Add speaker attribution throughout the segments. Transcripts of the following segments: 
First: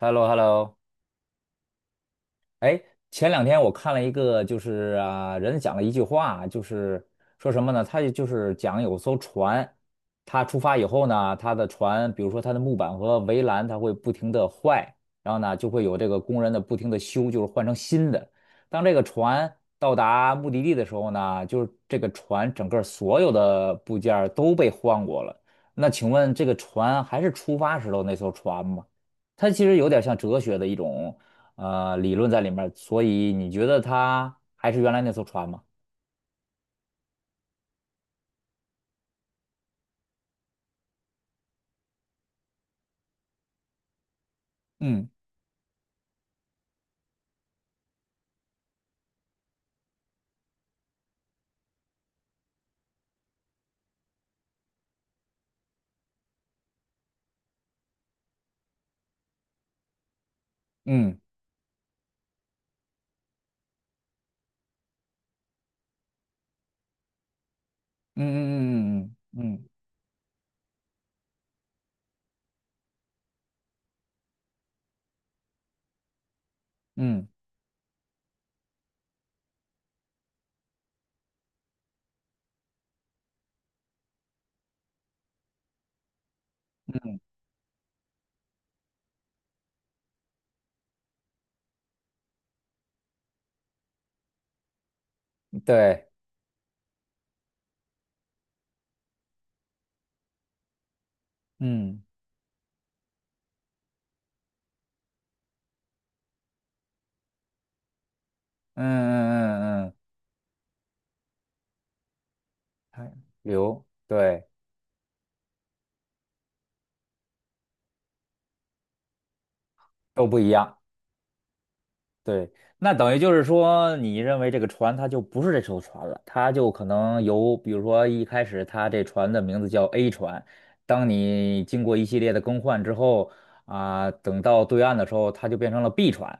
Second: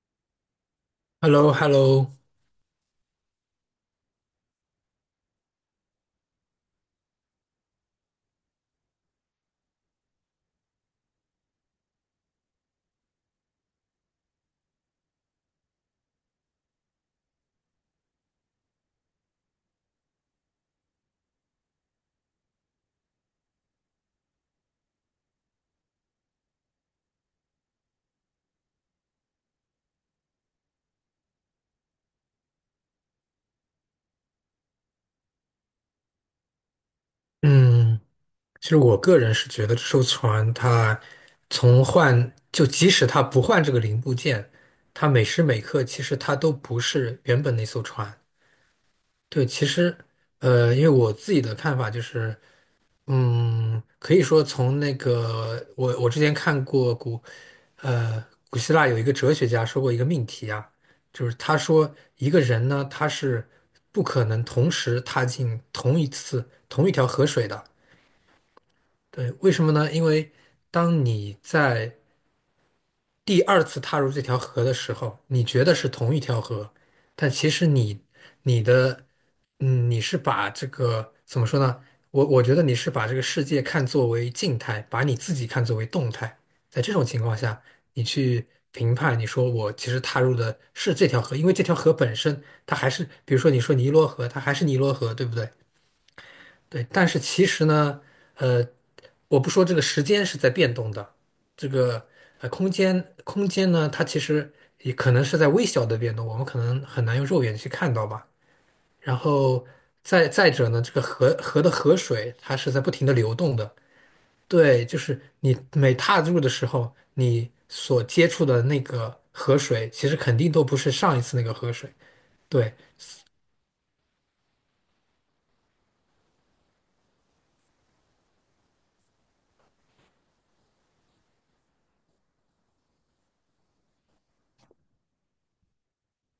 Speaker 1: h e l l o h e l l o
Speaker 2: h e l l o h e l l o
Speaker 1: 哎，前两天我看了一个，就是啊，人讲了一句话，就是说什么呢？他就是讲有艘船，他出发以后呢，他的船，比如说它的木板和围栏，它会不停的坏，然后呢，就会有这个工人的不停的修，就是换成新的。当这个船到达目的地的时候呢，就是这个船整个所有的部件儿都被换过了。那请问这个船还是出发时候那艘船吗？它其实有点像哲学的一种理论在里面儿，所以你觉得它还是原来那艘船吗？
Speaker 2: 嗯，其实我个人是觉得这艘船它从换，就即使它不换这个零部件，它
Speaker 1: 嗯
Speaker 2: 每时每刻其实它都不是原本那艘船。对，其实因为我自己的看法就是，可以说从那个我之前看过古，呃，古希腊有一个哲学家说过一个命题啊，
Speaker 1: 嗯
Speaker 2: 就是他说一个人呢，他是不可能同时踏进同一次同一条河水的。
Speaker 1: 嗯嗯
Speaker 2: 对，
Speaker 1: 嗯
Speaker 2: 为什
Speaker 1: 嗯
Speaker 2: 么呢？因为当你在第二次踏入这条河的时候，你觉得是同一条河，
Speaker 1: 嗯
Speaker 2: 但其实你你的嗯，你是把这个怎么说呢？我觉得你是把这个世界看作为静态，把你自己看作为动态。在这种
Speaker 1: 嗯
Speaker 2: 情况下，你去评判，你说我其实踏入的是这条河，因为这条河本身它还是，比如说你说尼罗河，它还是尼罗河，对不对？
Speaker 1: 嗯，对，
Speaker 2: 对，但是其实呢，呃，我不说这个时间是在变动的，这
Speaker 1: 嗯
Speaker 2: 个空间呢，它其实也可能是在微小的变动，我们可能很难用肉眼去看到吧。
Speaker 1: 嗯
Speaker 2: 然后
Speaker 1: 嗯嗯嗯，
Speaker 2: 再者呢，这个河的河水它是在不停
Speaker 1: 还
Speaker 2: 的流动的，
Speaker 1: 流，对，
Speaker 2: 对，就是你每踏入的时候，你所接触的那个河水，其实
Speaker 1: 都
Speaker 2: 肯
Speaker 1: 不一
Speaker 2: 定都不
Speaker 1: 样。
Speaker 2: 是上一次那个河水。
Speaker 1: 对，
Speaker 2: 对，
Speaker 1: 那等于就是说，你认为这个船它就不是这艘船了，它就可能由，比如说一开始它这船的名字叫 A 船，当你经过一系列的更换之后，啊、等到对岸的时候，它就变成了 B 船。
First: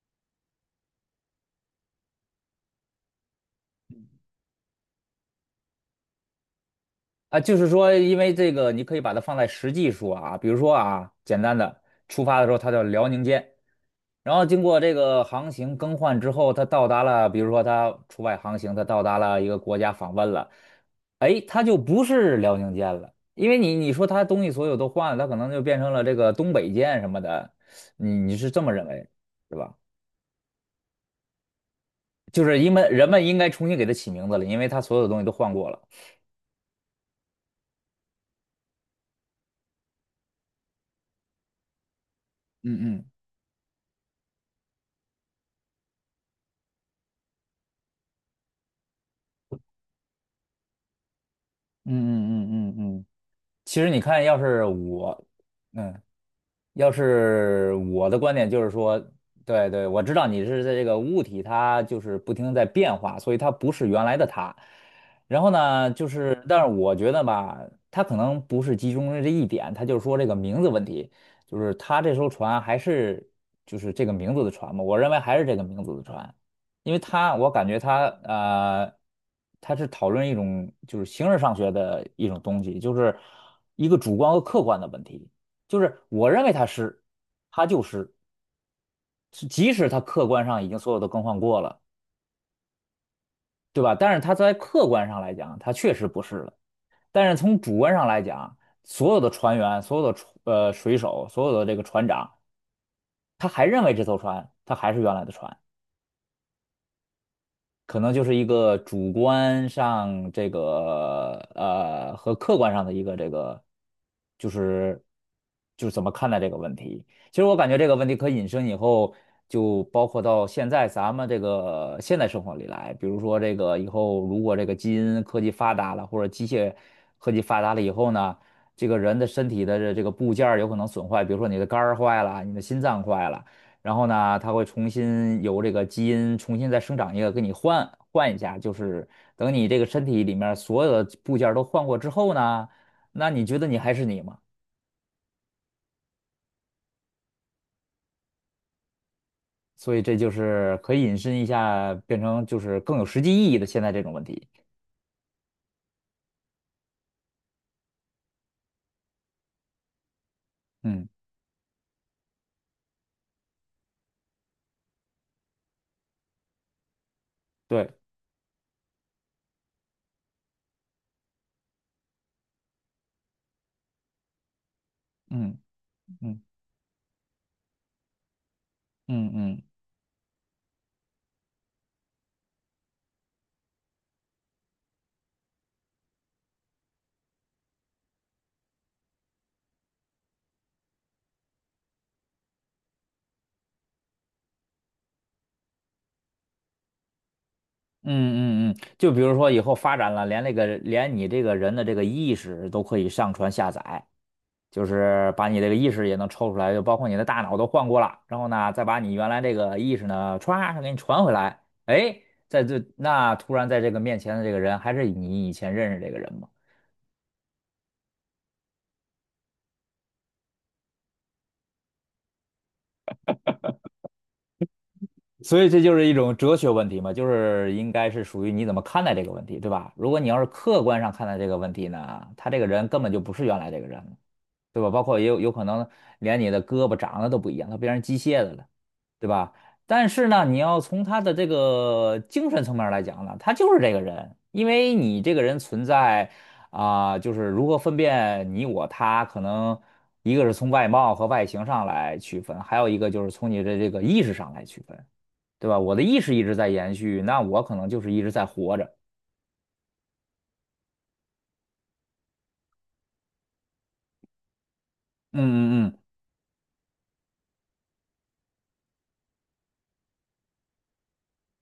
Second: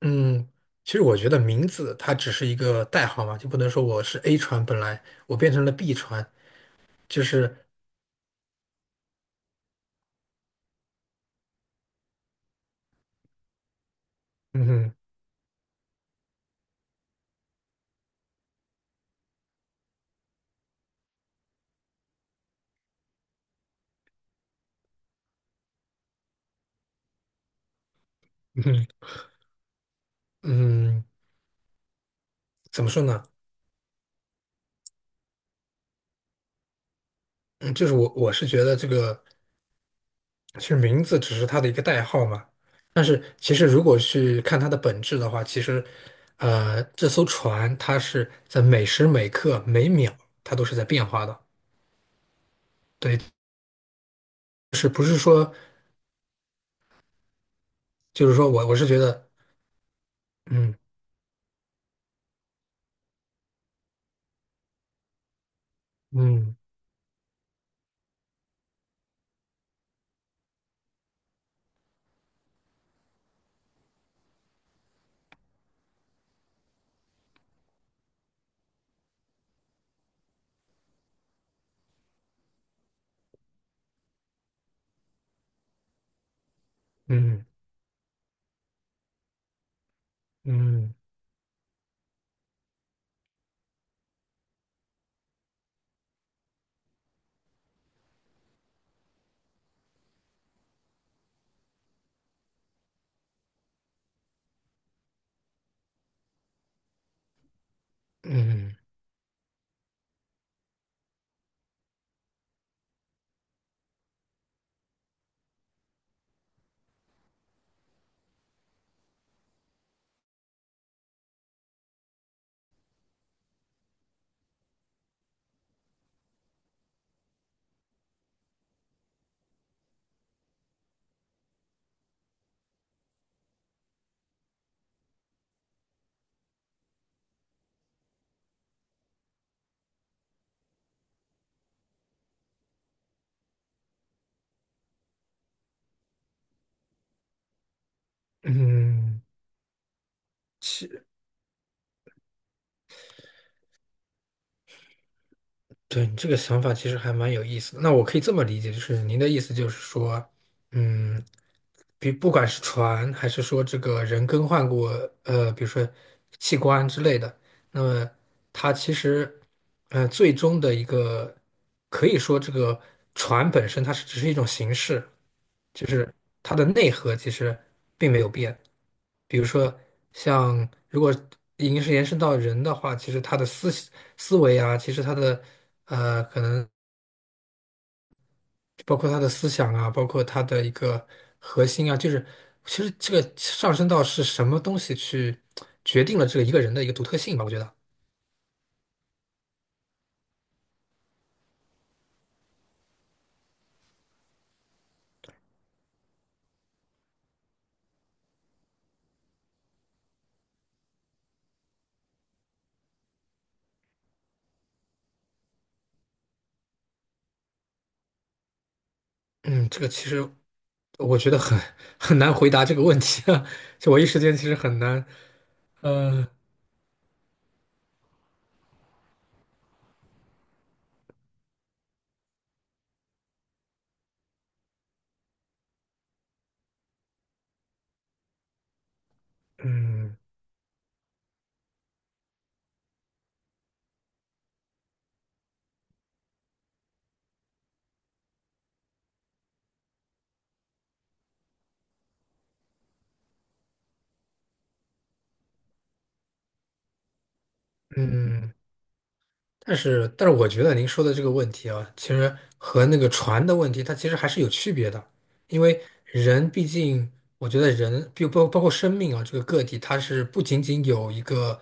Speaker 2: 嗯，其实我觉得名字它只是一个代号嘛，就不能说我是 A 船，本来我变成了 B 船，就
Speaker 1: 啊，就
Speaker 2: 是
Speaker 1: 是说，因为这个，你可以把它放在实际说啊，比如说啊，简单的，出发的时候它叫辽宁舰，然后经
Speaker 2: 嗯
Speaker 1: 过这
Speaker 2: 哼。
Speaker 1: 个航行更换之后，它到达了，比如说它出外航行，它到达了一个国家访问了，哎，它就不是辽宁舰了，因为你说它东西所有都换了，它可能就变成了这个东北舰什么的，你是这
Speaker 2: 嗯
Speaker 1: 么
Speaker 2: 哼。
Speaker 1: 认为，是吧？
Speaker 2: 嗯，
Speaker 1: 就是因
Speaker 2: 怎
Speaker 1: 为
Speaker 2: 么说
Speaker 1: 人们
Speaker 2: 呢？
Speaker 1: 应该重新给它起名字了，因为它所有的东西都换过了。
Speaker 2: 嗯，就是我是觉得这个其实名字只是它的一个代号嘛，
Speaker 1: 嗯
Speaker 2: 但
Speaker 1: 嗯。
Speaker 2: 是其实如果去看它的本质的话，其实这艘船它是在每时每刻每秒它都是在变化的，
Speaker 1: 嗯嗯嗯嗯嗯，
Speaker 2: 对，
Speaker 1: 其实你看，
Speaker 2: 就是不是说
Speaker 1: 嗯，要是我的
Speaker 2: 就
Speaker 1: 观
Speaker 2: 是
Speaker 1: 点
Speaker 2: 说
Speaker 1: 就
Speaker 2: 我
Speaker 1: 是
Speaker 2: 我是觉
Speaker 1: 说，
Speaker 2: 得
Speaker 1: 对对，我知道你是在这个物体，它就是不停地在变化，所以它不是原来的它。然后呢，就是，
Speaker 2: 嗯
Speaker 1: 但是我觉得吧，它可能不是集中于这一点，它就是说这个名字问题，就是它这艘船还是就是这个名字的船嘛，我认为还是这个名字的船，因为它我感觉它它是讨论一种就是形而上学的一种东西，就是一个主观和客观的问题。就是我认为它是，
Speaker 2: 嗯
Speaker 1: 它就湿，是即使它客观
Speaker 2: 嗯
Speaker 1: 上已经
Speaker 2: 嗯
Speaker 1: 所
Speaker 2: 嗯。
Speaker 1: 有都更换过了，对吧？但是它在客观上来讲，它确实不是了。但是从主观上来讲，所有的船员、所有的水手、所有的这个船长，他还认为这艘船它还是原来的船。可能就是一
Speaker 2: 嗯
Speaker 1: 个主观上这个和客观上的一个这个，就是就是怎么看待这个问题。其实我感觉这个问题可引申以后，就包括到现在咱们这个现代生活里来，比如说这个以后如果这个基因科技发达了，或者机械科技发达了以后呢，这个人的身体的这个部件儿有可能损坏，比如说你的肝儿坏了，你的心脏坏了。然后呢，它会重新由这个基因重新再生长一个，给你换换一下，就是等你这个身体里面所有的部件儿都换过之后呢，那你觉得你还是你吗？
Speaker 2: 嗯，
Speaker 1: 所以这就是可以
Speaker 2: 其
Speaker 1: 引申一下，变成就是更有实际意义的现在这种问题。
Speaker 2: 对你这个想法其实还蛮有意思的。那我可以这么理解，就是您的意思就是说，
Speaker 1: 嗯，
Speaker 2: 嗯，比不管是船还是说这个人更换过，比如说器官之类的，那
Speaker 1: 对，
Speaker 2: 么它其实，最终的一个可以说这个船本身它是只是一种形式，
Speaker 1: 嗯
Speaker 2: 就是
Speaker 1: 嗯
Speaker 2: 它的内核其实并没有变。
Speaker 1: 嗯
Speaker 2: 比如
Speaker 1: 嗯
Speaker 2: 说，像如果已经是延伸到人的话，其实他的思维啊，其实他的可能包括他的思想啊，包括他的一个核心啊，就是其实这个上升到是什么东西去决定了这个一个人的一个独特性吧，我觉得。
Speaker 1: 嗯嗯嗯，就比如说以后发展了，连你这个人的这个意识都可以上传下载。就是把你这个意识也能抽出来，就包括你的大脑都换过了，然后呢，再把你原来这个意识呢，歘，给你传回来，哎，在这那突然在这个面前的这个人还是你以前认识这个人吗？
Speaker 2: 嗯，这个其实我觉得很很难回答这个问题啊，就我一时间其实很难，
Speaker 1: 所以这就是一
Speaker 2: 呃，
Speaker 1: 种哲学问题嘛，就是应该是属于你怎么看待这个问题，对吧？如果你要是客观上看待这个问题呢，他这个人根本就不是原来这个人了。对吧？包括也有可能连你的胳膊长得都不一样，它变成机械的了，对吧？但
Speaker 2: 嗯
Speaker 1: 是呢，你要从他的这个精神层面来讲呢，他就是这个人，因为你这个人存在啊、就是如何分辨你我他，可能一个是从外貌和外形上来区分，还有一个就是从你的这个意识上来区分，对吧？我的意识一直在延续，那我可能就是一直在
Speaker 2: 嗯。
Speaker 1: 活着。
Speaker 2: 但是，但是我觉得您说的这个问题啊，其实和那个船的问题，它其实还是有区别的，因为
Speaker 1: 嗯嗯
Speaker 2: 人毕竟，我觉得人，比包括生命啊，这个个体，它是不仅仅有一个，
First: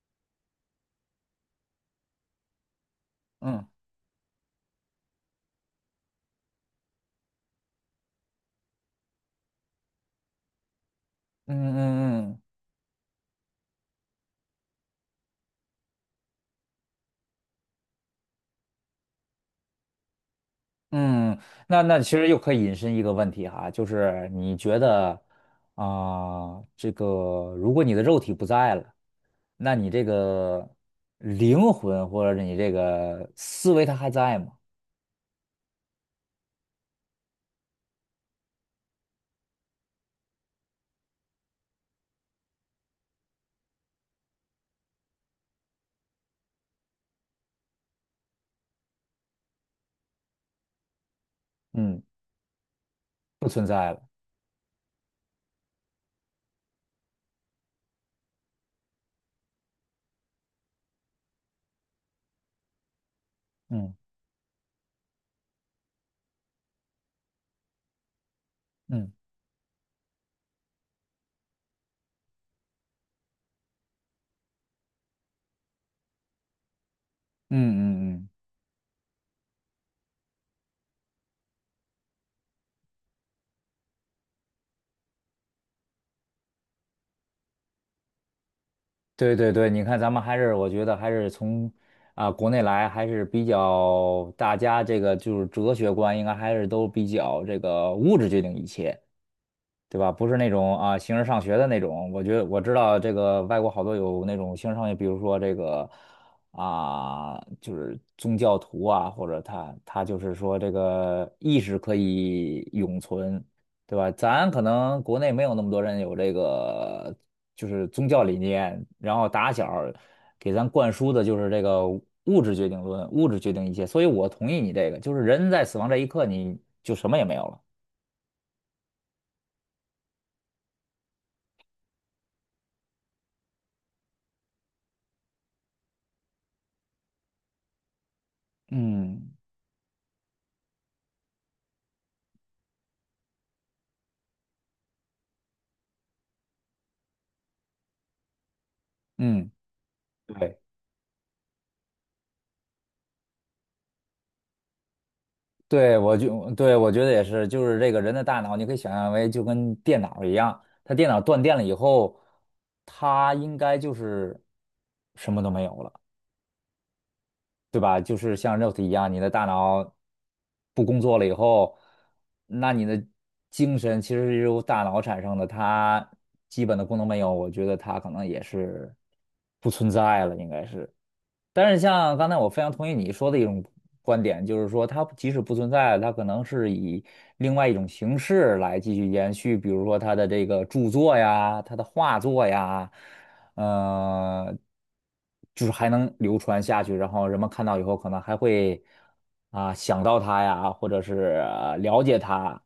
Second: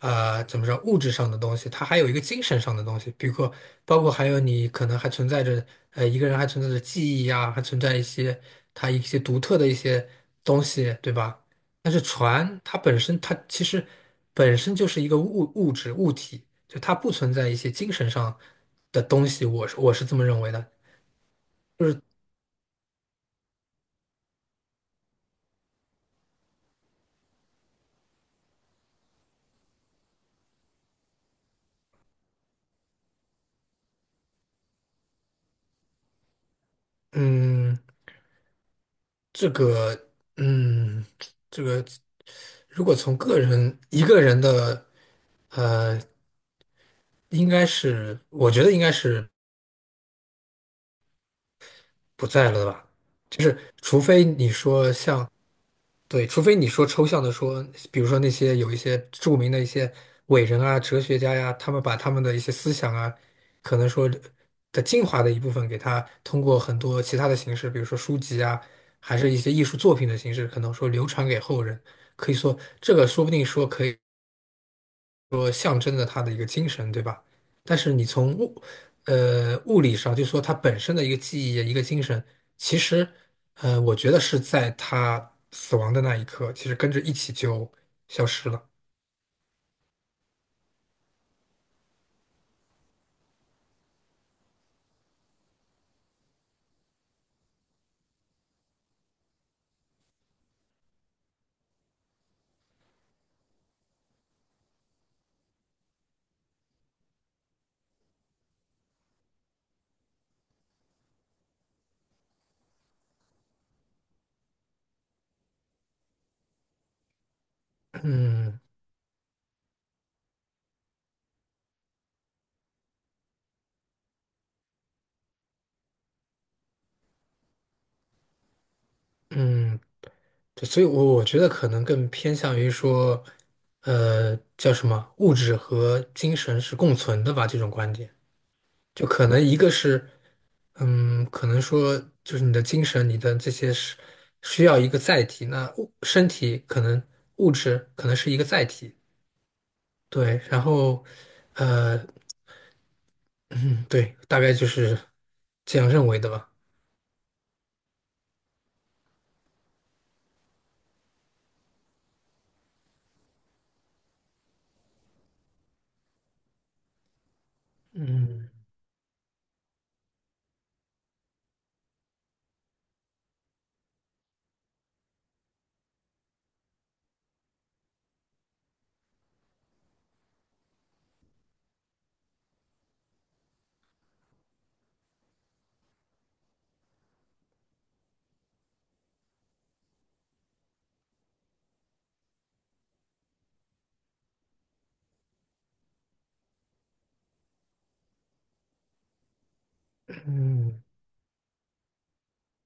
Speaker 2: 怎么说，物质上的东西，它还有一个精神上的东西，比如说，
Speaker 1: 嗯
Speaker 2: 包括还有你可能还存在着，一个人还存在着记忆呀，还存在一些他一些独特的一些东西，对吧？
Speaker 1: 嗯嗯
Speaker 2: 但是
Speaker 1: 嗯嗯嗯。
Speaker 2: 船它本身，它其实本身就是一个物质物体，就它不存在一些精神上的东西，我是这么认为的。
Speaker 1: 嗯，那其实又可以引申一个问题哈，就是你觉得啊、这个如果你的肉体不在了，那你这个灵魂或者你这个思维它还在吗？
Speaker 2: 嗯，这个，嗯，这个，如果从个人一个人的，呃，应该是，我觉得应该是
Speaker 1: 嗯，
Speaker 2: 不在了吧？就
Speaker 1: 不
Speaker 2: 是
Speaker 1: 存在
Speaker 2: 除
Speaker 1: 了。
Speaker 2: 非你说像。对，除非你说抽象的说，比如说那些有一些著名的一些伟人啊、哲学家呀，他们把他们的一些思想啊，可能
Speaker 1: 嗯
Speaker 2: 说的精华的一部分，给他通过很多其他的形式，比如说书籍啊，
Speaker 1: 嗯
Speaker 2: 还是一些艺术作品的形式，可能说流传给后人。可以说，这个说不定说可以。说象征着他的一个精神，对吧？
Speaker 1: 嗯
Speaker 2: 但是你
Speaker 1: 嗯嗯，
Speaker 2: 从物，物理上就说他本身的一个记忆、一个精神，其实，我觉得是在他死亡的那一刻，其实跟着一起就消失了。
Speaker 1: 对对对，你看咱们还是我觉得还是从啊、国内来还是比较大家这个就是哲学观应该还是都比较这个物质决定一切。对吧？不是那种啊形而上学的那种。我觉得我知道这个外国好多有那种形而上学，比如说这个啊，就是宗教徒啊，或者他就是说这个意识可以永存，对吧？咱可能国内没有那么多人有这个就是宗教理
Speaker 2: 嗯
Speaker 1: 念，然后打小儿给咱灌输的就是这个物质决定论，物质决定一切。所以我同意你这个，就是人在死亡这一刻，你就什么也没有了。
Speaker 2: 嗯，对所以我觉得可能更偏向于说，叫什么，物质和精神是共存的吧，这种观点。就可
Speaker 1: 嗯
Speaker 2: 能一个是嗯，可能说就是你的精神，你的这些是需要一个载体。那物身体可能物质可能是一个载体，
Speaker 1: 嗯，
Speaker 2: 对。
Speaker 1: 对。
Speaker 2: 然后，呃，嗯，对，大概就是这样
Speaker 1: 对，
Speaker 2: 认
Speaker 1: 我
Speaker 2: 为的
Speaker 1: 就
Speaker 2: 吧。
Speaker 1: 对我觉得也是，就是这个人的大脑，你可以想象为就跟电脑一样，它电脑断电了以后，它应该就是什么都没有了，对吧？就是
Speaker 2: 嗯
Speaker 1: 像肉体一样，你的大脑不工作了以后，那你的精神其实是由大脑产生的，它基本的功能没有，我觉得它可能也是不存在了，应该是。但是像刚才我非常同意你说的一种观点，就是说它即使不存在，它可能是以另外一种形式来继续延续，比如说它的这个著作呀，它的画作呀，呃，就是还能流传下去，然后人们看到以后可能还会啊、想到它呀，
Speaker 2: 嗯
Speaker 1: 或者是、了解它，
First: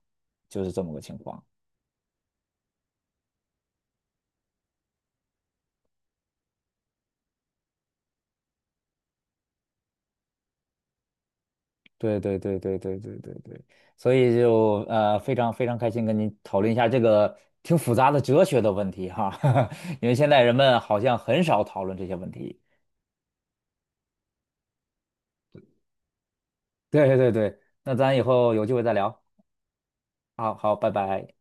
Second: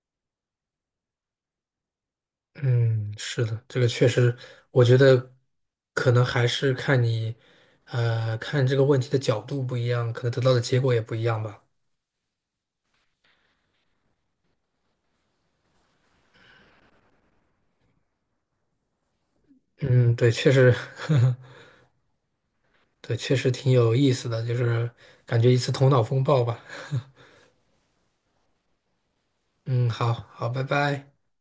Speaker 1: 就是这么个情况。
Speaker 2: 嗯，是的，这个确实，我觉得可能还是看你，看这个问题的角度不一样，可能得到的结果也不一样吧。
Speaker 1: 对对对对对对对对，所以就非常非常开心跟您讨论一下这个挺复杂的哲学的问题哈，因为
Speaker 2: 嗯，
Speaker 1: 现
Speaker 2: 对，
Speaker 1: 在
Speaker 2: 确
Speaker 1: 人
Speaker 2: 实，
Speaker 1: 们好像 很少讨论这些问题。
Speaker 2: 对，确实挺有意思的，就是感觉一次头脑风暴吧。
Speaker 1: 对对对，那咱以后有机会再聊。
Speaker 2: 嗯，好好，
Speaker 1: 好
Speaker 2: 拜
Speaker 1: 好，拜
Speaker 2: 拜。
Speaker 1: 拜。